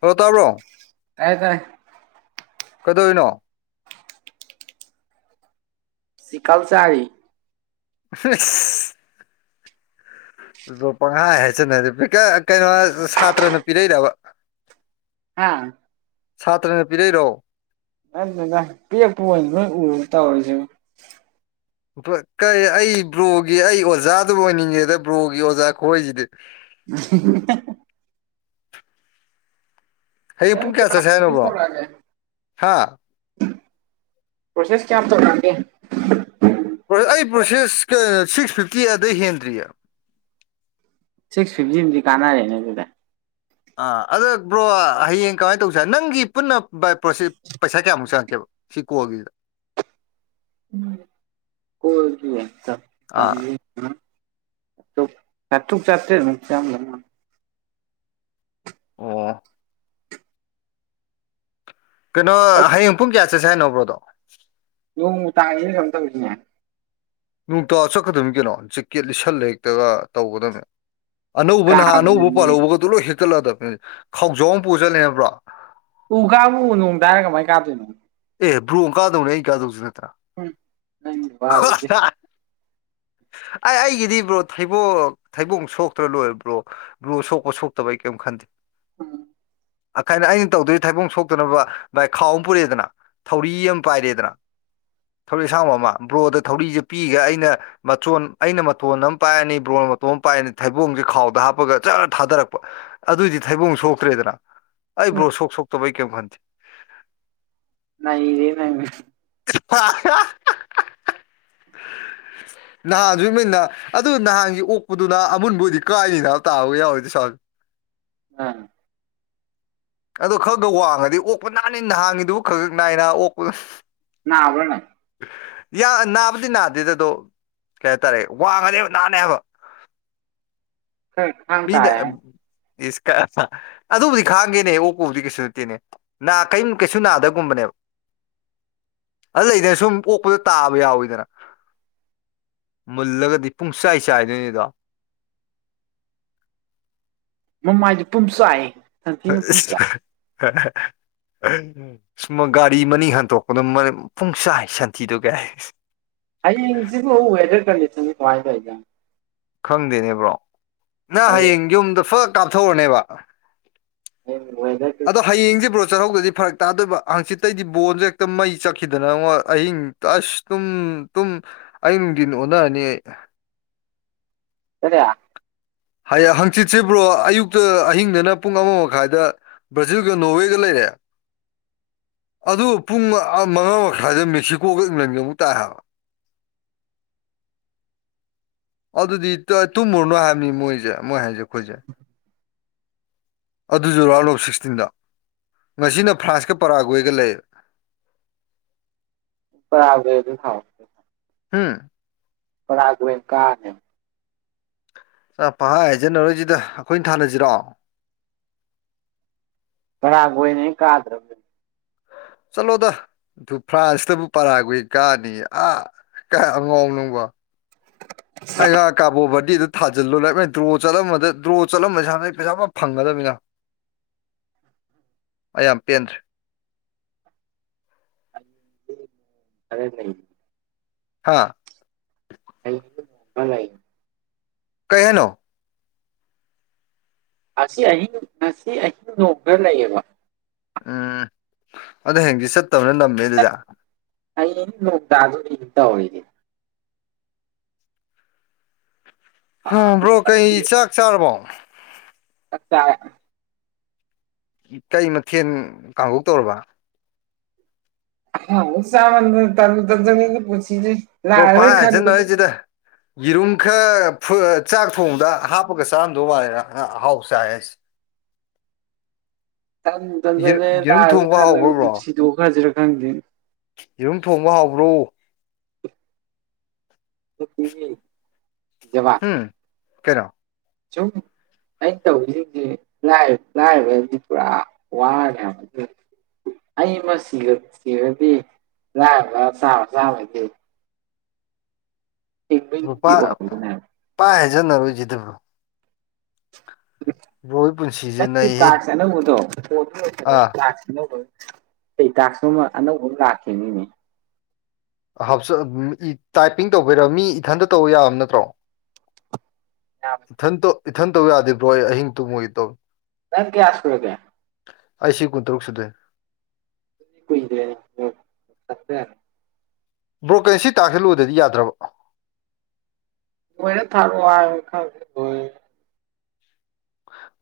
Hello ꯇꯥꯕ꯭ꯔꯣ ꯇꯥꯏꯌꯦ ꯇꯥꯏꯌꯦ [unintelligible] ꯀꯩꯗꯧꯋꯤꯅꯣ ꯆꯤꯀꯜ ꯆꯥꯔꯤ ꯐꯤꯁ [unintelligible] ꯄꯪꯍꯥꯏ ꯍꯥꯏꯆꯤꯟꯅꯔꯤ [unintelligible] ꯀꯩꯅꯣ ꯁꯥꯇ꯭ꯔꯅ ꯄꯤꯔꯛꯏꯔꯕ ꯍꯥ ꯁꯥꯇ꯭ꯔꯅ ꯄꯤꯔꯛꯏꯔꯣ [unintelligible] ꯄꯤꯔꯛꯄ ꯑꯣꯢꯅꯍꯦꯛ ꯎꯕꯗ ꯇꯧꯔꯤꯁꯤꯅꯤ ꯕ꯭ꯔꯣ ꯀꯩ ꯑꯩ ꯕ꯭ꯔꯣꯒꯤ ꯑꯩ ꯑꯣꯖꯥꯗꯨꯝ ꯑꯣꯏꯅꯤꯡꯉꯦꯗ ꯕ꯭ꯔꯣꯒꯤ ꯑꯣꯖꯥ ꯈꯣꯏꯁꯤꯗꯤ [unintelligible] ꯍꯌꯦꯡ ꯄꯨꯡ ꯀꯌꯥ ꯆꯠꯁꯦ ꯍꯥꯏꯅꯣ [unintelligible] ꯕ꯭ꯔꯣ ꯇꯧꯔꯛꯑꯒꯦ ꯍꯥ ꯄ꯭ꯔꯣꯁꯦꯁ ꯀꯌꯥꯝ ꯇꯧꯔꯛꯑꯒꯦ ꯑꯩ ꯄ꯭ꯔꯣꯁꯦꯁ ꯀ ꯁꯤꯛꯁ ꯐꯤꯐꯇꯤ ꯑꯗꯩ ꯍꯦꯟꯗ꯭ꯔꯤꯑꯦ ꯁꯤꯛꯁ ꯐꯤꯞꯇꯤꯗꯨꯗꯤ ꯀꯥꯟꯅꯔꯦꯅꯦ ꯑꯗꯨꯗꯤ ꯑꯥ ꯑꯗ ꯕ꯭ꯔꯣ ꯍꯌꯦꯡ ꯀꯃꯥꯏꯅ ꯇꯧꯁꯦ ꯍꯥꯢꯅꯣ ꯅꯪꯒꯤ ꯄꯨꯟꯅ ꯕꯥꯏ ꯄ꯭ꯔꯣꯁꯦ ꯄꯩꯁꯥ ꯀꯌꯥꯃꯨꯛ ꯆꯪꯉꯛꯀꯦꯕ ꯁꯤ ꯀꯣꯜꯒꯤ ꯎꯝ ꯀꯣꯜꯒꯤ ꯆꯥꯝ ꯑꯥ ꯆꯥꯝꯃꯔꯤ ꯗꯨꯃꯥꯢ [unintelligible] ꯆꯥꯇ꯭ꯔꯨꯛ ꯆꯥꯇ꯭ꯔꯦꯠꯃꯨꯛ ꯆꯪꯒ꯭ꯔꯃꯥꯅꯦ ꯑꯣ ꯀꯩꯅꯣ ꯑꯩ ꯍꯌꯦꯡ ꯄꯨꯡ ꯀꯌꯥ ꯆꯠꯁꯦ ꯍꯥꯏꯅꯣ ꯕ꯭ꯔꯣꯗꯣ ꯅꯣꯡ ꯇꯥꯏ ꯇꯧꯁꯤꯅꯦ ꯅꯣꯡꯇꯥ ꯆꯠꯀꯗꯕꯅꯤ ꯀꯩꯅꯣ ꯖꯦꯛꯀꯦꯠ ꯂꯤꯁꯜꯂ ꯍꯦꯛꯇꯒ ꯇꯧꯒꯗꯕꯅꯦ ꯑꯅꯧꯕ ꯅꯍꯥꯟ ꯑꯅꯧꯕ ꯀꯥꯕꯗꯗꯤ ꯄꯥꯜꯍꯧꯕꯒꯛꯇꯣ ꯂꯣꯏ ꯍꯦꯛꯇꯠꯂꯛꯑꯗꯕꯅꯤ ꯈꯥꯎꯖꯥꯎ ꯑꯃ ꯄꯨꯁꯤꯜꯂꯦꯕ꯭ꯔꯣ ꯎ ꯀꯥꯕꯥꯕꯨ ꯅꯣꯡꯇꯥꯔꯥ ꯀꯃꯥꯏ ꯀꯥꯗꯣꯏꯅꯣ ꯑꯦ ꯕ꯭ꯔꯣ ꯀꯥꯗꯧꯅꯦ ꯑꯩ ꯀꯥꯗꯧꯁꯨ ꯅꯠꯇꯅ ꯎꯝ ꯅꯪ ꯋꯥ ꯗꯨꯗꯤ ꯑꯩ ꯑꯩꯒꯤꯗꯤ ꯕ꯭ꯔꯣ ꯊꯩꯕꯣ ꯊꯩꯕꯣꯡ ꯁꯣꯛꯇ꯭ꯔ ꯂꯣꯏꯔꯦ ꯕ꯭ꯔꯣ ꯕꯔꯣ ꯁꯣꯛꯄ ꯁꯣꯛꯇꯕ ꯑꯩ ꯀꯌꯤꯝ ꯈꯟ ꯎꯝ ꯑ ꯀꯥꯏꯅ ꯑꯩꯅ ꯇꯧꯗꯣꯏ ꯊꯥꯏꯕꯨꯡ ꯁꯣꯛꯇꯅꯕ ꯚꯥꯏ ꯈꯥꯎ ꯑꯃ ꯄꯨꯔꯛꯑꯦꯗꯅ ꯊꯧꯔꯤ ꯑꯃ ꯄꯥꯏꯔꯦꯗꯅ ꯊꯧꯔꯤ ꯑꯁꯥꯡꯕ ꯑꯃ ꯕ꯭ꯔꯣꯗ ꯊꯧꯔꯤꯖꯦ ꯄꯤꯒ ꯑꯩꯅ ꯃꯆꯣꯟ ꯑꯩꯅ ꯃꯇꯣꯟ ꯑꯃ ꯄꯥꯏꯔꯅꯤ ꯕ꯭ꯔꯣꯅ ꯃꯇꯣꯟ ꯑꯃ ꯄꯥꯏꯔꯅꯤ ꯊꯩꯕꯣꯡꯖꯦ ꯈꯥꯎꯗ ꯍꯥꯞꯄꯒ ꯖꯔ ꯊꯥꯗꯔꯛꯄ ꯑꯗꯨꯏꯗꯤ ꯊꯩꯕꯨꯡ ꯁꯣꯛꯇ꯭ꯔꯦꯗꯅ ꯑꯩ ꯎꯝ ꯕ꯭ꯔꯣ ꯁꯣꯛ ꯁꯣꯛꯇꯕ ꯑꯩ ꯀꯩꯝ ꯈꯟꯗꯦ ꯅꯩꯔꯦ ꯅꯪ [unintelligible] ꯅꯍꯥꯟꯖꯨ ꯃꯤꯅ ꯑꯗꯨ ꯅꯍꯥꯟꯒꯤ ꯑꯣꯛꯄꯗꯨꯅ ꯑꯃꯨꯟꯕꯨꯗꯤ ꯀꯥꯏꯅꯤꯅꯕ ꯇꯥꯕꯒ ꯌꯥꯎꯋꯦꯗꯤ ꯁꯥ ꯑꯥ ꯑꯗꯨ ꯈꯔꯒ ꯋꯥꯡꯉꯗꯤ ꯑꯣꯛꯄ ꯅꯥꯅꯤ ꯅꯍꯥꯟꯒꯤꯗꯨꯕꯨ ꯈꯛ ꯈꯛ ꯅꯥꯏꯅ ꯑꯣꯛꯄꯗ ꯅꯥꯕ꯭ꯔꯣ ꯅꯪ ꯌꯥ ꯅꯥꯕꯨꯗꯤ ꯅꯥꯗꯦꯗ ꯑꯗꯣ ꯀꯩ ꯍꯥꯏꯇꯥꯔꯦ ꯋꯥꯡꯉꯅꯦꯕ ꯅꯥꯅꯦ ꯍꯥꯏꯕ [unintelligible] ꯃꯤꯅ ꯏꯁ ꯑꯗꯨꯕꯨꯗꯤ ꯈꯥꯡꯒꯦꯅꯦ ꯑꯣꯛꯄꯕꯨꯗꯤ ꯀꯩꯁꯨ ꯅꯠꯇꯦꯅꯦ ꯅꯥ ꯀ꯭ꯌꯤꯝ ꯀꯩꯁꯨ ꯅꯥꯗꯕꯒꯨꯝꯕꯅꯦꯕ ꯑꯗꯨ ꯂꯩꯗꯅ ꯁꯨꯝ ꯑꯣꯛꯄꯗ ꯇꯥꯕ ꯌꯥꯎꯋꯤꯗꯅ ꯃꯨꯜꯂꯒꯗꯤ ꯄꯨꯡꯆꯥꯏ ꯆꯥꯏꯗꯣꯏꯅꯤꯗꯣ ꯃꯃꯥꯏꯗꯨ ꯄꯨꯝꯆꯥꯏ [unintelligible] ꯁꯃ ꯒꯥꯔꯤ ꯃꯅꯤꯡ ꯍꯟꯇꯣꯛꯄꯗꯣ ꯄꯨꯡꯁꯥꯏ ꯁꯟꯊꯤꯗꯨ ꯀꯥꯏ ꯍꯌꯦꯡꯁꯤꯕꯨ ꯋꯦꯗꯔ ꯀꯟꯗꯤꯁꯟꯖꯦ ꯀꯃꯥꯏ ꯇꯧꯏꯖꯥꯠꯅꯣ ꯈꯪꯗꯦꯅꯦ ꯕ꯭ꯔꯣ ꯅꯪ ꯍꯌꯦꯡ ꯌꯨꯝꯗ ꯐꯛ ꯀꯥꯞꯊꯣꯛꯎꯔꯅꯦꯕ [unintelligible] ꯑꯗꯣ ꯍꯌꯦꯡꯖꯤ ꯕ꯭ꯔꯣ ꯆꯠꯍꯧꯗ꯭ꯔꯗꯤ ꯐꯔꯛ ꯇꯥꯗꯣꯏꯕ ꯍꯪꯆꯤꯠꯇꯩꯗꯤ ꯕꯣꯟꯖꯦ ꯍꯦꯛꯇ ꯃꯩ ꯆꯠꯈꯤꯗꯅꯉꯣ ꯑꯍꯤꯡ ꯑꯁ ꯇꯨꯝ ꯇꯨꯝ ꯑꯍꯤꯡ ꯅꯨꯡꯗꯤꯟ ꯑꯣꯟꯅꯔꯅꯤ ꯑꯩ [unintelligible] ꯍꯌꯦ ꯍꯪꯆꯤꯠꯁꯤꯕ꯭ꯔꯣ ꯑꯌꯨꯛꯇ ꯑꯍꯤꯡꯗꯅ ꯄꯨꯡ ꯑꯃ ꯃꯈꯥꯏꯗ ꯕ꯭ꯔꯖꯤꯜꯒ ꯅꯣꯋꯦꯒ ꯂꯩꯔꯦ ꯑꯗꯨ ꯄꯨꯡ ꯃꯉꯥ ꯃꯈꯥꯏꯗ ꯃꯦꯛꯁꯤꯀꯣꯒ ꯏꯪꯂꯦꯟꯒ ꯑꯃꯨꯛ ꯇꯥꯏ ꯍꯥꯏꯕ ꯑꯗꯨꯗꯤ ꯇꯨꯝꯃꯨꯔꯅꯣ ꯍꯥꯏꯕꯅꯤ ꯃꯣꯏꯖꯦ ꯃꯣꯏ ꯍꯥꯏꯖꯦ ꯑꯩꯈꯣꯏꯖꯦ ꯑꯗꯨꯖꯨ ꯔꯥꯎꯟ ꯑꯣꯐ ꯁꯤꯛꯁꯇꯤꯟꯗ ꯉꯁꯤꯅ ꯐ꯭ꯔꯥꯟꯁꯀ ꯄꯔꯥꯎꯒꯣꯏꯒ ꯂꯩꯔꯦ ꯄꯔꯥꯎꯒꯦꯗꯥ ꯊꯥꯎ ꯎꯝ ꯄꯔꯥꯎꯒꯦꯋꯅ ꯀꯥꯅꯤ [unintelligible] ꯑ ꯄꯥ ꯍꯥꯏꯖꯟꯅꯔꯣꯏꯖꯤꯗ ꯑꯩꯈꯣꯏꯅꯤ ꯊꯥꯅꯖꯤꯔꯣ ꯀꯔꯥꯒꯣꯏꯅ ꯍꯦꯛ ꯀꯥꯗ꯭ꯔꯕ ꯆꯠꯂꯣꯗ ꯑꯗꯨ ꯐ꯭ꯔꯥꯟꯁꯇꯕꯨ ꯄꯔꯥꯎꯒꯦ ꯀꯥꯅꯤꯌꯦ ꯑꯥ ꯀꯥꯏ ꯑꯉꯥꯎꯕꯅꯣ ꯅꯪꯕꯣ ꯑꯩ ꯉꯔꯥꯡ ꯀꯥꯕꯣ ꯕꯔꯗꯤꯗ ꯊꯥꯖꯤꯜꯂꯨ [unintelligible] ꯗ꯭ꯔꯣ ꯆꯠꯂꯝꯕꯗ ꯗ꯭ꯔꯣ ꯆꯠꯂꯝꯕꯁꯦ ꯍꯥꯟꯗꯩ ꯄꯩꯁꯥ ꯐ ꯐꯪꯒꯗꯕꯅꯤꯅ ꯑꯩ ꯌꯥꯝ ꯄꯦꯟꯗ꯭ꯔꯦ ꯈꯔ ꯅꯩ ꯍꯥꯥ [unintelligible] ꯀꯩ ꯍꯥꯏꯅꯣ ꯑꯁꯤ ꯑꯍꯤꯡ ꯉꯁꯤ ꯑꯍꯤꯡ ꯅꯣꯡ ꯈꯔ ꯂꯩꯑꯕ ꯎꯝ ꯑꯗꯨ ꯍꯌꯦꯡꯗꯤ ꯆꯠꯇꯕꯅ ꯅꯝꯃꯦ ꯑꯗꯨꯗꯤ ꯍꯌꯦꯡꯗꯤ ꯅꯣꯡ ꯇꯥꯗꯧꯔꯤ ꯏꯇꯥꯎ ꯑꯩꯗꯤ ꯍꯥ ꯕ꯭ꯔꯣ ꯀꯩ ꯆꯥꯛ ꯆꯥꯔꯕꯣ ꯑꯆꯥꯥ ꯀꯩ ꯃꯊꯦꯜ ꯀꯥꯡꯍꯣꯛ ꯇꯧꯔꯕ ꯍ ꯁꯃ ꯇ ꯇꯖꯅꯤꯗꯤ ꯄꯨꯁꯤꯦ ꯕꯣ ꯄꯥꯏ ꯍꯥꯏꯁꯦ ꯅꯣꯏ ꯁꯤꯗ ꯌꯦꯔꯨꯝ ꯈꯔ ꯆꯥꯛ ꯊꯣꯡꯗ ꯍꯥꯞꯄꯒ ꯆꯥꯔꯝꯗꯧ ꯃꯥꯂꯗ ꯑꯍꯥꯎ ꯆꯥꯏ ꯍꯥꯏꯁꯦ ꯇꯟ ꯇꯟꯖꯂꯦ ꯌꯦꯔꯨꯝ ꯂꯥꯛꯑꯒ ꯊꯣꯡꯕ ꯍꯥꯎꯕ꯭ꯔꯣ ꯈꯜꯂꯒ ꯕ꯭ꯔꯣ ꯄꯨꯟꯁꯤꯗꯣ ꯈꯁꯤꯔꯥ ꯈꯪꯗꯦ ꯏꯔꯨꯝ ꯊꯣꯡꯕ ꯍꯕ꯭ꯔꯣ ꯄ ꯎꯝ ꯀꯩꯅꯣ ꯆ ꯑꯩꯅ ꯇꯧꯔꯤꯁꯤꯡꯁꯤ ꯂꯥꯏꯔꯕꯗꯤ ꯄꯨꯔꯥ ꯋꯥꯌꯥꯝ ꯑꯗꯨ ꯑꯩ ꯑꯃ ꯁꯤꯔꯗꯤ ꯂꯥꯏꯕ ꯆꯥꯕ ꯆꯥꯕꯗꯤ ꯂꯨꯄꯥ ꯍꯤꯡꯕꯒꯤ ꯂꯝꯕꯤ ꯑꯣꯏꯍꯧꯗꯣꯏꯅꯦ ꯍꯥꯏꯕ ꯂꯨꯄꯥ ꯍꯥꯏꯖꯟꯅꯔꯣꯏꯁꯤꯗꯕ꯭ꯔꯣ ꯕꯣꯏ ꯄꯨꯟꯁꯤꯁꯤꯦ ꯁꯤ ꯅꯌꯦ ꯇꯥꯛꯁ ꯑꯅꯧꯕꯗꯣ ꯂꫭꯏꯗꯤ ꯇꯥꯛꯁ ꯑꯅꯧꯕ ꯀꯩ ꯇꯥꯛꯁ ꯅꫭꯃ ꯑꯅꯧꯕ ꯑꯃ ꯂꯥꯛꯈꯤꯕꯅꯤꯅꯦ ꯑꯥ ꯍꯥꯞꯆ ꯃꯤ ꯇꯥꯏꯄꯤꯡ ꯇꯧꯕꯤꯔ ꯃꯤ ꯏꯊꯟꯇ ꯇꯧꯕ ꯌꯥꯕ ꯅꯠꯇ꯭ꯔꯣ ꯑꯥ ꯏꯊꯟꯇ ꯏꯊꯟ ꯇꯧ ꯌꯥꯗꯦꯕ꯭ꯔꯣ ꯑꯩ ꯑꯍꯤꯡ ꯇꯨ ꯃꯣꯏꯒꯤ ꯇꯧ ꯅꯪ ꯀꯌꯥꯁꯀꯣ ꯀꯦ ꯑꯩ ꯁꯤ ꯀꯨꯟ ꯇꯔꯨꯛ ꯁꯨꯗꯦ ꯏꯗꯦ ꯁꯠꯇ ꯍꯥꯏꯔ ꯕ꯭ꯔꯣꯀꯔ ꯁꯤ ꯇꯥꯛꯁꯤꯜꯂꯣꯏꯗꯗꯤ ꯌꯥꯗ꯭ꯔꯕ ꯑꯣꯏꯣꯏꯅ ꯊꯔ ꯍꯥꯏ ꯈꯪ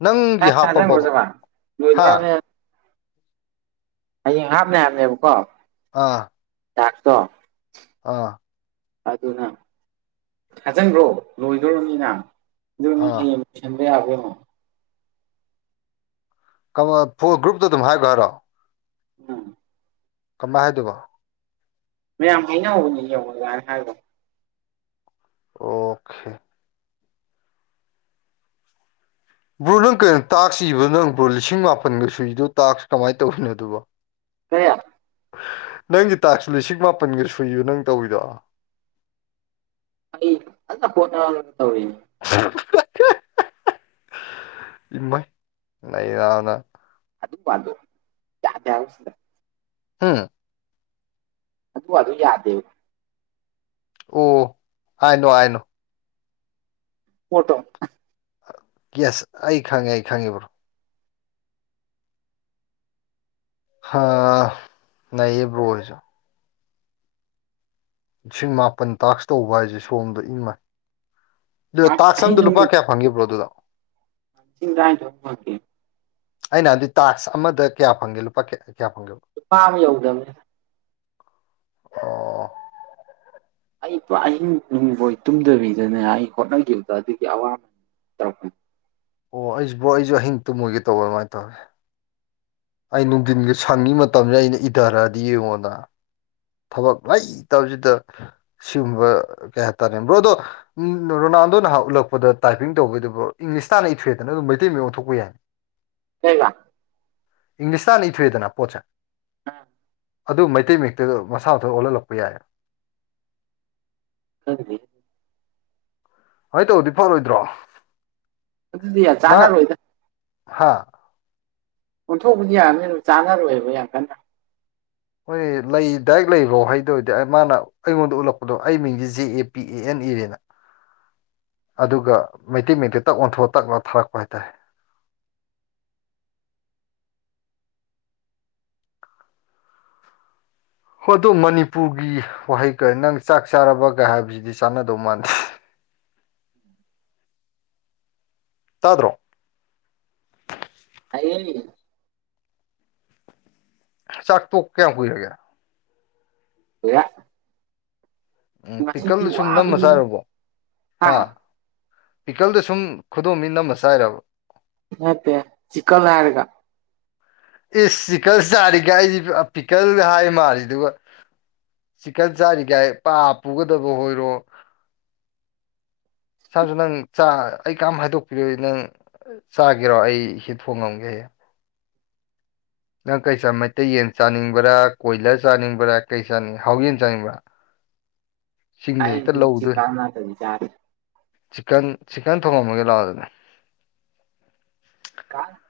ꯅꯪꯒꯤ ꯍꯥꯞꯄꯕꯕ ꯇꯖꯉꯣꯖꯕ ꯍꯥ ꯂꯣꯏꯗ꯭ꯔꯅꯦ ꯍꯌꯦꯡ ꯍꯥꯞꯅꯦ ꯍꯥꯏꯕꯅꯦꯕꯀꯣ ꯑꯥ ꯑꯦꯗꯣ ꯑꯥ ꯑꯗꯨꯅ ꯊꯥꯖꯤꯟꯕ꯭ꯔꯣ ꯂꯣꯏꯗꯣꯣꯔꯅꯤꯅ ꯑꯗꯨꯅ ꯑꯥ ꯍꯌꯦꯡ ꯍꯕꯤ ꯌꯥꯕꯦꯅꯣ ꯀꯃ ꯐ ꯒ꯭ꯔꯨꯞꯇꯣ ꯑꯗꯨꯝ ꯍꯥꯏꯈ ꯍꯥꯏꯔꯣ ꯎꯝ ꯀꯝꯕ ꯍꯥꯏꯗꯨꯕꯣ ꯃꯌꯥꯝ ꯍꯥꯏꯅꯍꯧꯕꯅꯤ ꯌꯧꯔꯒꯥꯏꯅ ꯍꯥꯏꯕꯣ ꯑꯣꯀꯦ ꯕ꯭ꯔꯣ ꯅꯪ ꯀꯩꯅꯣ ꯇꯥꯛꯁ ꯏꯕ ꯅꯪ ꯕ꯭ꯔꯣ ꯂꯤꯁꯤꯡ ꯃꯥꯄꯟꯒ ꯁꯨꯏꯗꯣ ꯇꯥꯛꯁ ꯀꯃꯥꯏꯅ ꯇꯧꯔꯤꯅꯣ ꯑꯗꯨꯕꯣ ꯁ ꯅꯪꯒꯤ ꯇꯥꯛꯁꯁꯨ ꯂꯤꯁꯤꯡ ꯃꯥꯄꯟꯒ ꯁꯨꯏꯌꯨ ꯅꯪ ꯇꯧꯔꯤꯗꯣ ꯑꯩ ꯐꯣꯟ ꯇꯧꯔꯤꯅꯤ [inaudible] ꯏꯃ ꯂꯩ ꯌꯥꯎꯅ ꯑꯗꯨ ꯑ ꯑꯗꯨ ꯌꯥꯗꯦꯎꯁꯗ ꯎꯟ ꯑꯗꯨ ꯑ ꯑꯗꯨ ꯌꯥꯗꯦꯕ ꯑꯣ ꯍꯥꯏꯅꯣ ꯍꯥꯏꯅꯣ ꯄꯣꯠꯇꯣ ꯌꯦꯁ ꯑꯩ ꯈꯪꯉꯦ ꯑꯩ ꯈꯪꯉꯤꯕ꯭ꯔꯣ ꯍꯥ ꯅꯩꯔꯦ꯫ ꯕꯔꯣ ꯁꯨ ꯂꯤꯁꯤꯡ ꯃꯄꯥꯜ ꯇꯥꯛꯁ ꯇꯧꯕ ꯍꯥꯏꯁꯦ ꯁꯣꯝꯗ ꯏꯃꯩ ꯑꯗꯨ ꯑꯁ ꯇꯥꯁꯀꯁ ꯑꯍꯤꯡ ꯑꯃꯗ ꯂꯨꯄꯥ ꯅꯨꯃꯤꯠ ꯀꯌꯥ ꯐꯪꯒꯦ ꯕꯔꯣ ꯑꯗꯣ ꯂꯤꯁꯤꯡ ꯇꯔꯥꯅꯤꯊꯣꯏ ꯐꯪꯉꯦ ꯑꯩꯅ ꯍꯥꯟꯗꯤ ꯇꯥꯛꯁ ꯑꯃꯗ ꯀꯌꯥ ꯐꯪꯒꯦ ꯂꯨꯄꯥ ꯀꯌꯥ ꯀꯌꯥ ꯐꯪꯒꯦꯕ ꯂꯨꯄꯥ ꯑꯃ ꯌꯧꯗꯕꯅꯦ ꯑꯣ ꯑꯩ ꯑꯍꯤꯡ ꯇꯨꯝꯕꯣꯏ ꯇꯨꯝꯗꯕꯤꯗꯅꯦ ꯑꯩ ꯍꯣꯠꯅꯈꯤꯕꯗ ꯑꯗꯨꯒꯤ ꯑꯋꯥꯕ ꯇꯧꯔꯛꯄꯅꯦ ꯑꯣ ꯑꯩ ꯕꯔꯣ ꯑꯩꯁꯨ ꯇꯨꯝꯃꯣꯢꯒꯦ ꯇꯧ ꯑꯩ ꯅꯨꯡꯊꯤꯟꯒꯤ ꯁꯪꯒꯤ ꯃꯇꯝꯁꯤꯗ ꯑꯩꯅ ꯏꯙꯔꯛꯑꯗꯤ ꯌꯦꯡꯉꯣꯗꯅ ꯊꯕꯛ ꯂꯩꯇꯕꯁꯤꯗ ꯁꯤꯒꯨꯝꯕ ꯀꯩ ꯍꯥꯏꯇꯥꯔꯦ ꯕ꯭ꯔꯣ ꯑꯗꯣ ꯎꯝ ꯔꯣꯅꯥꯜꯗꯣꯅ ꯎꯠꯂꯛꯄꯗ ꯇꯥꯏꯄꯤꯡ ꯇꯧꯕꯩꯗꯨꯕꯣ ꯏꯪꯂꯤꯁ ꯇꯥꯟꯅ ꯏꯊꯨꯑꯦꯗꯅ ꯑꯗꯨꯝ ꯃꯩꯇꯩ ꯃꯌꯦꯛ ꯑꯣꯟꯊꯣꯛꯄ ꯌꯥꯏꯅꯤ ꯂꯩꯩꯒ [inaudible] ꯏꯪꯂꯤꯁꯇꯥ ꯍꯟꯅ ꯏꯊꯣꯏꯑꯦꯗ ꯄꯣꯠꯁꯦ ꯑꯥ ꯑꯗꯨ ꯃꯩꯇꯩ ꯃꯌꯦꯛꯇ ꯃꯥꯁꯥ ꯃꯊꯥꯟ ꯑꯣꯜꯍꯜꯂꯛꯄ ꯌꯥꯏ ꯅꯡꯒꯤꯗꯤ [inaudible] ꯑꯗꯨꯃꯥꯢ ꯇꯧꯔꯗꯤ ꯐꯥꯔꯣꯏꯗꯔꯣ ꯑꯗꯨꯗꯤ ꯌꯥꯝ ꯆꯥꯟꯅꯔꯣꯏꯗ ꯍꯥꯥ ꯑꯣꯟꯊꯣꯛꯄꯗꯤ ꯌꯥꯅꯤ ꯑꯗꯨ ꯆꯥꯅꯔꯣꯏꯕ ꯌꯥꯝ ꯀꯟꯅ ꯍꯣꯏ ꯂꯩ ꯗꯥꯏꯔꯦꯛ ꯂꯩꯕ꯭ꯔꯣ ꯍꯩꯗꯧꯔꯗꯤ ꯃꯥꯅ ꯑꯩꯉꯣꯟꯗ ꯎꯠꯂꯛꯄꯗꯣ ꯑꯩ ꯃꯤꯡꯗꯤ J A P A N ꯏꯔꯦꯅ ꯑꯗꯨꯒ ꯃꯩꯇꯩ ꯃꯩꯇꯩ ꯇꯛ ꯑꯣꯟꯊꯣꯛꯑ ꯇꯛꯅ ꯊꯥꯔꯛꯄ ꯍꯥꯏꯇꯥꯔꯦ ꯍꯣꯏ ꯑꯗꯨꯣ ꯃꯅꯤꯄꯨꯔꯒꯤ ꯋꯥꯍꯩꯒ ꯅꯪ ꯆꯥꯛ ꯆꯥꯔꯕꯒ ꯍꯥꯏꯕꯁꯤꯗꯤ ꯆꯥꯟꯅꯗꯧ ꯃꯥꯟꯗꯦ ꯇꯥꯗ꯭ꯔꯣ ꯇꯥꯢꯌꯦ ꯆꯥꯛ ꯇꯣꯛ ꯀꯌꯥꯝ ꯀꯨꯏꯔꯒꯦ ꯀꯨꯏꯔꯦ ꯎꯝ ꯄꯤꯀꯜꯗ ꯁꯨꯝ ꯅꯝꯃ ꯋꯥꯕꯤꯅꯤ ꯆꯥꯨꯔꯕꯣ ꯍꯥ ꯄꯤꯀꯜꯗ ꯁꯨꯝ ꯈꯨꯗꯣꯝ ꯕꯤꯅ ꯅꯝꯃ ꯆꯥꯏꯔꯕ ꯅꯠꯇꯦ ꯆꯤꯀꯜ ꯍꯥꯏꯔꯒꯥ ꯏꯁ ꯆꯤꯛꯒꯥꯜ ꯆꯔꯤꯒꯥꯢꯅ ꯄꯤꯛꯒꯥꯜ ꯍꯥꯢ ꯃꯜꯂꯦ ꯗꯨꯒ ꯆꯤꯛꯀꯟ ꯆꯥꯔꯤꯒꯥꯏ ꯄꯥ ꯄꯨꯒꯗꯕ ꯑꯣꯏꯔꯣ ꯁꯥꯁꯨ ꯅꯪ ꯆꯥ ꯑꯩ ꯀꯝ ꯍꯥꯏꯗꯣꯛꯄꯤꯔꯣꯢ ꯅꯪ ꯆꯥꯒꯦꯔꯣ ꯑꯩ ꯍꯥ ꯊꯣꯡꯉꯝꯒꯦ ꯅꯪ ꯀꯔꯤ ꯆꯥ ꯃꯩꯇꯩ ꯌꯦꯟ ꯆꯥꯅꯤꯡꯕ꯭ꯔꯥ ꯀꯣꯏꯂꯔ ꯆꯥꯅꯤꯡꯕ꯭ꯔꯥ ꯀꯩ ꯆꯥꯅꯤꯡ ꯍꯥꯎ ꯌꯦꯟ ꯆꯥꯅꯤꯡꯕ꯭ꯔꯥ [unintelligible] ꯍꯦꯛꯇ ꯑꯩꯗꯤ ꯂꯧꯗꯣꯏ ꯆꯤꯀꯥꯜ ꯅꯠꯇꯔꯗꯤ ꯆꯗꯦ ꯆꯤꯛꯀꯟ ꯆꯤꯀꯟ ꯊꯣꯡꯉꯝꯃꯒꯦ ꯂꯥꯛꯑꯣ ꯑꯗꯨꯗꯤ ꯀ [inaudible]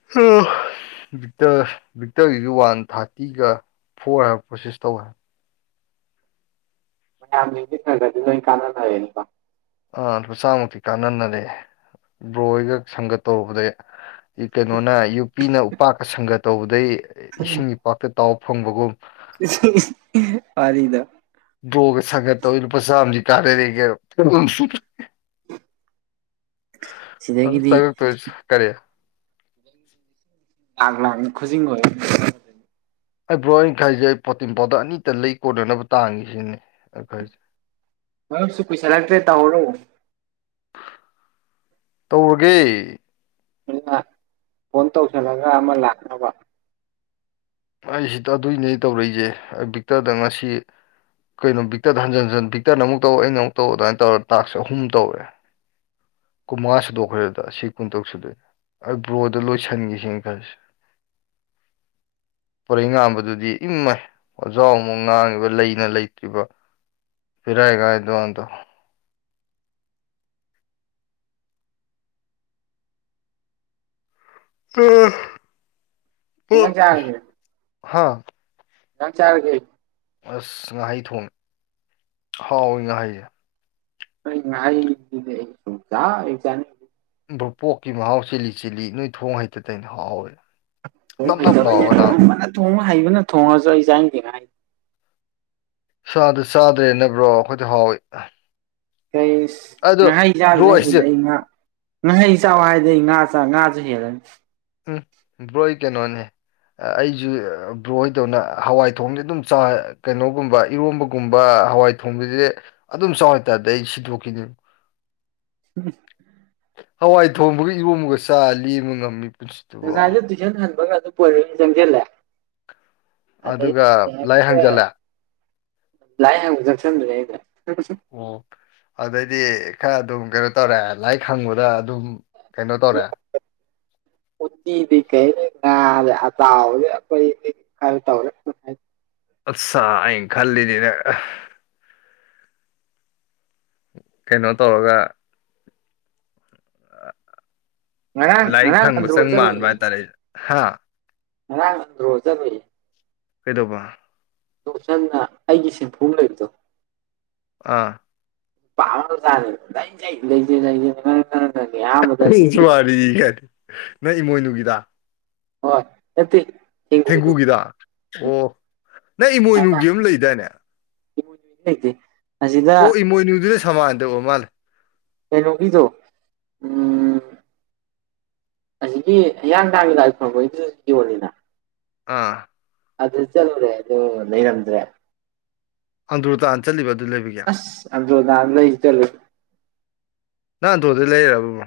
[inaudible] [inaudible] [inaudible] ꯑ ꯂꯨꯄꯥ ꯆꯥꯝꯃꯨꯛꯇꯤ ꯀꯥꯟꯅꯔꯔꯦ ꯕ꯭ꯔꯣ ꯍꯣꯏꯒ ꯁꯪꯒ ꯇꯧꯔꯨꯕꯗꯒꯤ ꯀꯩꯅꯣꯅ ꯌꯨꯄꯤꯅ ꯎꯄꯥꯛꯀ ꯁꯪꯒ ꯇꯧꯕꯗꯩ ꯏꯁꯤꯡ ꯏꯄꯥꯛꯇ ꯇꯥꯎ ꯐꯪꯕꯒꯨꯝ ꯢꯁ ꯋꯥꯔꯤꯗꯣ ꯗ꯭ꯔꯣꯒ ꯁꯪꯒ ꯇꯧꯕꯗꯒꯤ ꯂꯨꯄꯥ ꯆꯥꯝꯃꯁꯤ ꯀꯥꯅꯔꯦꯒꯣ ꯑ ꯆ ꯇ ꯀꯔꯤ [inaudible] ꯂꯥꯛꯂꯥꯛꯅ ꯈꯨꯖꯤꯡ ꯑꯣꯢꯗꯣꯢꯅꯦ ꯑꯩ ꯕ꯭ꯔꯣ ꯑꯩ ꯈꯟꯂꯤꯖ‌ꯦ ꯑꯩ ꯄ‌ꯣꯇꯤꯟ ꯄꯥꯎꯗꯔ ꯑꯅꯤꯇ ꯂꯩ ꯀꯣꯅꯅꯕ ꯇꯥꯟꯒ‌ꯦ ꯁꯤꯅꯦ ꯑꯩ ꯈꯟꯂꯤꯖ‌ꯦ ꯃꯔꯨꯞꯁꯨ ꯀꯩꯁꯥꯂꯛꯇ꯭ꯔꯦ ꯇꯧꯍꯧꯔꯣ ꯇꯧꯔꯒꯦ ꯑꯩꯅ ꯐꯣꯟ ꯇꯧꯁꯜꯂꯒ ꯑꯃ ꯂꯥꯛꯅꯕ ꯑꯩꯁꯤ ꯑꯗꯨꯏꯅꯦ ꯇꯧꯔꯛꯏꯁꯦ ꯑꯩ ꯕꯤꯛꯇꯔꯗ ꯉꯁꯤ ꯀꯩꯅꯣ ꯕꯤꯛꯇꯗ ꯍꯟ ꯕꯤꯛꯇꯔꯅ ꯑꯃꯨ ꯇꯧ ꯑꯩꯅ ꯑꯃꯨꯛ ꯇꯧ ꯑꯗꯨꯃꯥꯏꯅ ꯇꯧꯔ ꯇꯥꯛꯁ ꯑꯍꯨꯝ ꯇꯧꯔꯦ ꯀꯨꯟꯃꯉꯥ ꯁꯨꯗꯣꯛꯈ꯭ꯔꯦꯗ ꯁꯤ ꯀꯨꯟꯇ꯭ꯔꯛ ꯁꯨꯗꯣꯅꯦ ꯑꯩ ꯕ꯭ꯔꯣꯗ ꯂꯣꯏꯁꯟꯈꯤꯁꯤꯅ ꯈꯔꯁꯦ [inaudible] ꯄꯣꯔꯩꯉꯥꯡꯝꯕꯗꯨꯗꯤ ꯏꯃꯥꯏ ꯋ꯭ꯖꯥꯑꯣꯅꯥ ꯉꯥꯡꯉꯤꯕ ꯂꯩꯅ ꯂꯩꯇ꯭ꯔꯤꯕ ꯕꯦꯔꯒꯤ ꯑꯉꯥꯡ ꯅꯦ ꯑꯗꯨꯏ ꯑꯉꯥꯡ ꯗꯣ ꯀꯩ ꯏꯟꯖꯥꯡ ꯆꯥꯔꯒꯦ ꯍꯥꯥ ꯀꯩ ꯑꯦꯟꯁꯡ ꯆꯔꯒꯦ ꯑꯁ ꯉꯍꯩ ꯊꯣꯡꯉꯦ ꯍꯥꯎꯏꯤ ꯉꯍꯩꯁꯦ ꯑꯩ ꯉꯍꯩꯖꯤꯗꯤ ꯑꯩ ꯁꯨꯡꯆ ꯍꯦꯛ ꯆꯅꯤꯡ ꯭ꯔꯣ ꯄꯣꯛꯀꯤ ꯃꯍꯥꯎ ꯆꯤꯜꯂꯤ ꯆꯤꯜꯂꯤ ꯅꯣꯏ ꯊꯣꯡ ꯍꯩꯇ ꯇ ꯑꯩꯅ ꯍꯥꯎꯋꯦ ꯊꯣꯡ ꯅꯞ ꯅꯞ ꯍꯩꯕꯅꯦ ꯂꯥꯎꯔꯒ ꯅꯥꯕ ꯊꯣꯡꯕꯅ ꯊꯣꯡꯕ ꯍꯩꯕꯅ ꯊꯣꯡꯉꯁꯨ ꯑꯩꯁꯦ ꯍꯥꯏꯅ ꯀꯩꯅꯣ ꯍꯥꯏꯦ ꯆꯗꯔꯥ ꯆꯗꯔ꯭ꯦꯗꯟ ꯕ꯭ꯔꯣ ꯑꯩꯈꯣꯏꯗꯤ ꯍꯥꯎꯏꯤ ꯑꯥꯁ ꯉꯍꯩ ꯆꯥꯗꯧ ꯕ꯭ꯔꯣ ꯁꯔꯨꯄꯨꯗꯤ ꯑꯩꯁꯦ ꯑꯩ ꯉꯥ ꯉꯥꯍꯩ ꯆꯥꯎ ꯍꯥꯏꯗꯤ ꯑꯩ ꯉꯥ ꯉꯥꯁꯨ ꯍꯦꯜꯂꯅꯤ ꯎꯝ ꯕ꯭ꯔꯣ ꯑꯩ ꯀꯩꯅꯣꯅꯦ ꯑꯩꯁꯨ ꯕ꯭ꯔꯣꯍꯣꯏꯗꯧꯅ ꯍꯋꯥꯏ ꯊꯣꯡꯗꯤ ꯑꯗꯨꯝ ꯀꯩꯅꯣꯒꯨꯝꯕ ꯏꯔꯣꯝꯕꯒꯨꯝꯕ ꯍꯋꯥꯏ ꯊꯣꯡꯕꯤꯁꯦ ꯑꯗꯨꯝ ꯆꯥꯎꯏ ꯇꯥꯔꯗꯤ ꯑꯩ ꯁꯤꯗꯣꯛꯈꯤꯅꯦ ꯎꯝ ꯍꯋꯥꯏ ꯊꯣꯡꯕꯒ ꯏꯔꯣꯝꯕꯥꯒ ꯆꯥ ꯂꯦꯟꯕ ꯉꯝꯃꯤ ꯄꯨꯁꯤ ꯉꯁꯥꯏꯁꯨ ꯇꯨꯏꯁꯟ ꯍꯟꯕꯒ ꯑꯗꯨ ꯄꯔꯣꯏ ꯆꯪꯁꯤꯜꯂꯦ ꯑꯗꯩꯗꯤ ꯑꯗꯨꯒ ꯂꯥꯏ ꯍꯪꯖꯜꯂꯦ ꯂꯥꯛ ꯑꯦ ꯍꯪꯡꯕ ꯆꯟ꯭ꯔꯦ ꯑꯣ ꯑꯗꯩꯗꯤ ꯈꯔ ꯑꯗꯨꯝ ꯀꯩꯅꯣ ꯇꯧꯔꯦ ꯂꯥꯏꯔꯤꯛ ꯍꯪꯕꯗ ꯑꯗꯨꯝ ꯀꯩꯅꯣ ꯇꯧꯔꯛꯑꯥ ꯎꯇꯗꯤ ꯀꯩ ꯉꯥ ꯑꯇꯥꯎꯗꯦ ꯑꯩꯈꯣꯏ ꯈꯔ ꯇꯧꯔꯦ ꯑꯠꯁꯥ ꯑꯩꯅ ꯈꯜꯂꯤꯅꯦ ꯅꯪ ꯀꯩꯅꯣ ꯇꯧꯔꯒ ꯉꯔꯥꯡ ꯂꯥꯏꯔꯤꯛ ꯉꯔꯥꯡ ꯍꯪꯕꯥ ꯑꯟꯗ꯭ꯔꯣ ꯆꯪꯕꯥ ꯃꯥꯥꯟꯕ ꯍꯥꯏꯇꯔꯦ ꯍꯥꯥ ꯉꯔꯡ ꯑꯟꯗꯔꯣ ꯆꯠꯂꯨꯏꯌꯦ ꯀꯩꯗꯧꯕ ꯇꯣꯞꯆꯟꯅ ꯑꯩꯒꯤ ꯁꯦꯝꯐꯨ ꯑꯃꯥ ꯂꯩꯕꯗꯣ ꯑꯥ ꯇꯥꯎꯔ ꯆꯥꯖ‌ꯦ ꯂ‌ꯩꯖ‌ꯦ ꯂꯩꯖ‌ꯦ ꯂꯩꯖ‌ꯦꯅ ꯅꯪ ꯅ‌ꯣꯏ ꯅꯌꯥꯝ ꯀꯔꯤ ꯋꯔꯤ ꯒꯥꯗꯤ ꯅꯣꯏ ꯏꯃꯣꯏꯅꯨꯒꯤꯗ ꯍꯣꯏ ꯅꯠꯇꯦ ꯊꯦꯡꯒꯨꯗꯣ ꯊꯦꯡꯒꯨꯒꯤꯗ ꯑꯣ ꯅꯪ ꯏꯃꯣꯏꯅꯨꯒꯤ ꯑꯃ ꯂꯩꯗꯥꯏꯅꯦ ꯊꯦꯡꯎꯗꯤ ꯂꯩꯇꯦꯖꯦ ꯑꯣ ꯏꯃꯣꯏꯅꯨꯗꯨꯅ ꯁꯃꯥꯟꯗ ꯑꯣ ꯃꯥꯜꯂꯦ ꯀꯩꯅꯣꯒꯤꯗꯣ ꯎꯝ ꯑꯁꯤꯒꯤ ꯍꯤꯌꯥꯡꯗꯥꯡꯒꯤ ꯂꯥꯏ ꯈ‌ꯣꯔꯝꯕꯩꯗꯖꯨ ꯌꯣꯜꯂꯤꯅ ꯑꯥ ꯑꯗꯨ ꯆꯠꯂꯨꯔꯦ ꯑꯗꯨ ꯂꯩꯔꯝꯗ꯭ꯔꯦ ꯑꯪꯗ꯭ꯔꯣꯔ ꯇꯥꯥꯟ ꯆꯠꯂꯤꯕ ꯑꯗꯨ ꯂꯩꯕꯒꯤ ꯑꯁ ꯑꯗꯣꯗꯂ ꯏꯇꯂ ꯅꯪ ꯑꯟꯗꯔꯣꯗꯩꯩ ꯂꯩꯔꯕꯕꯣ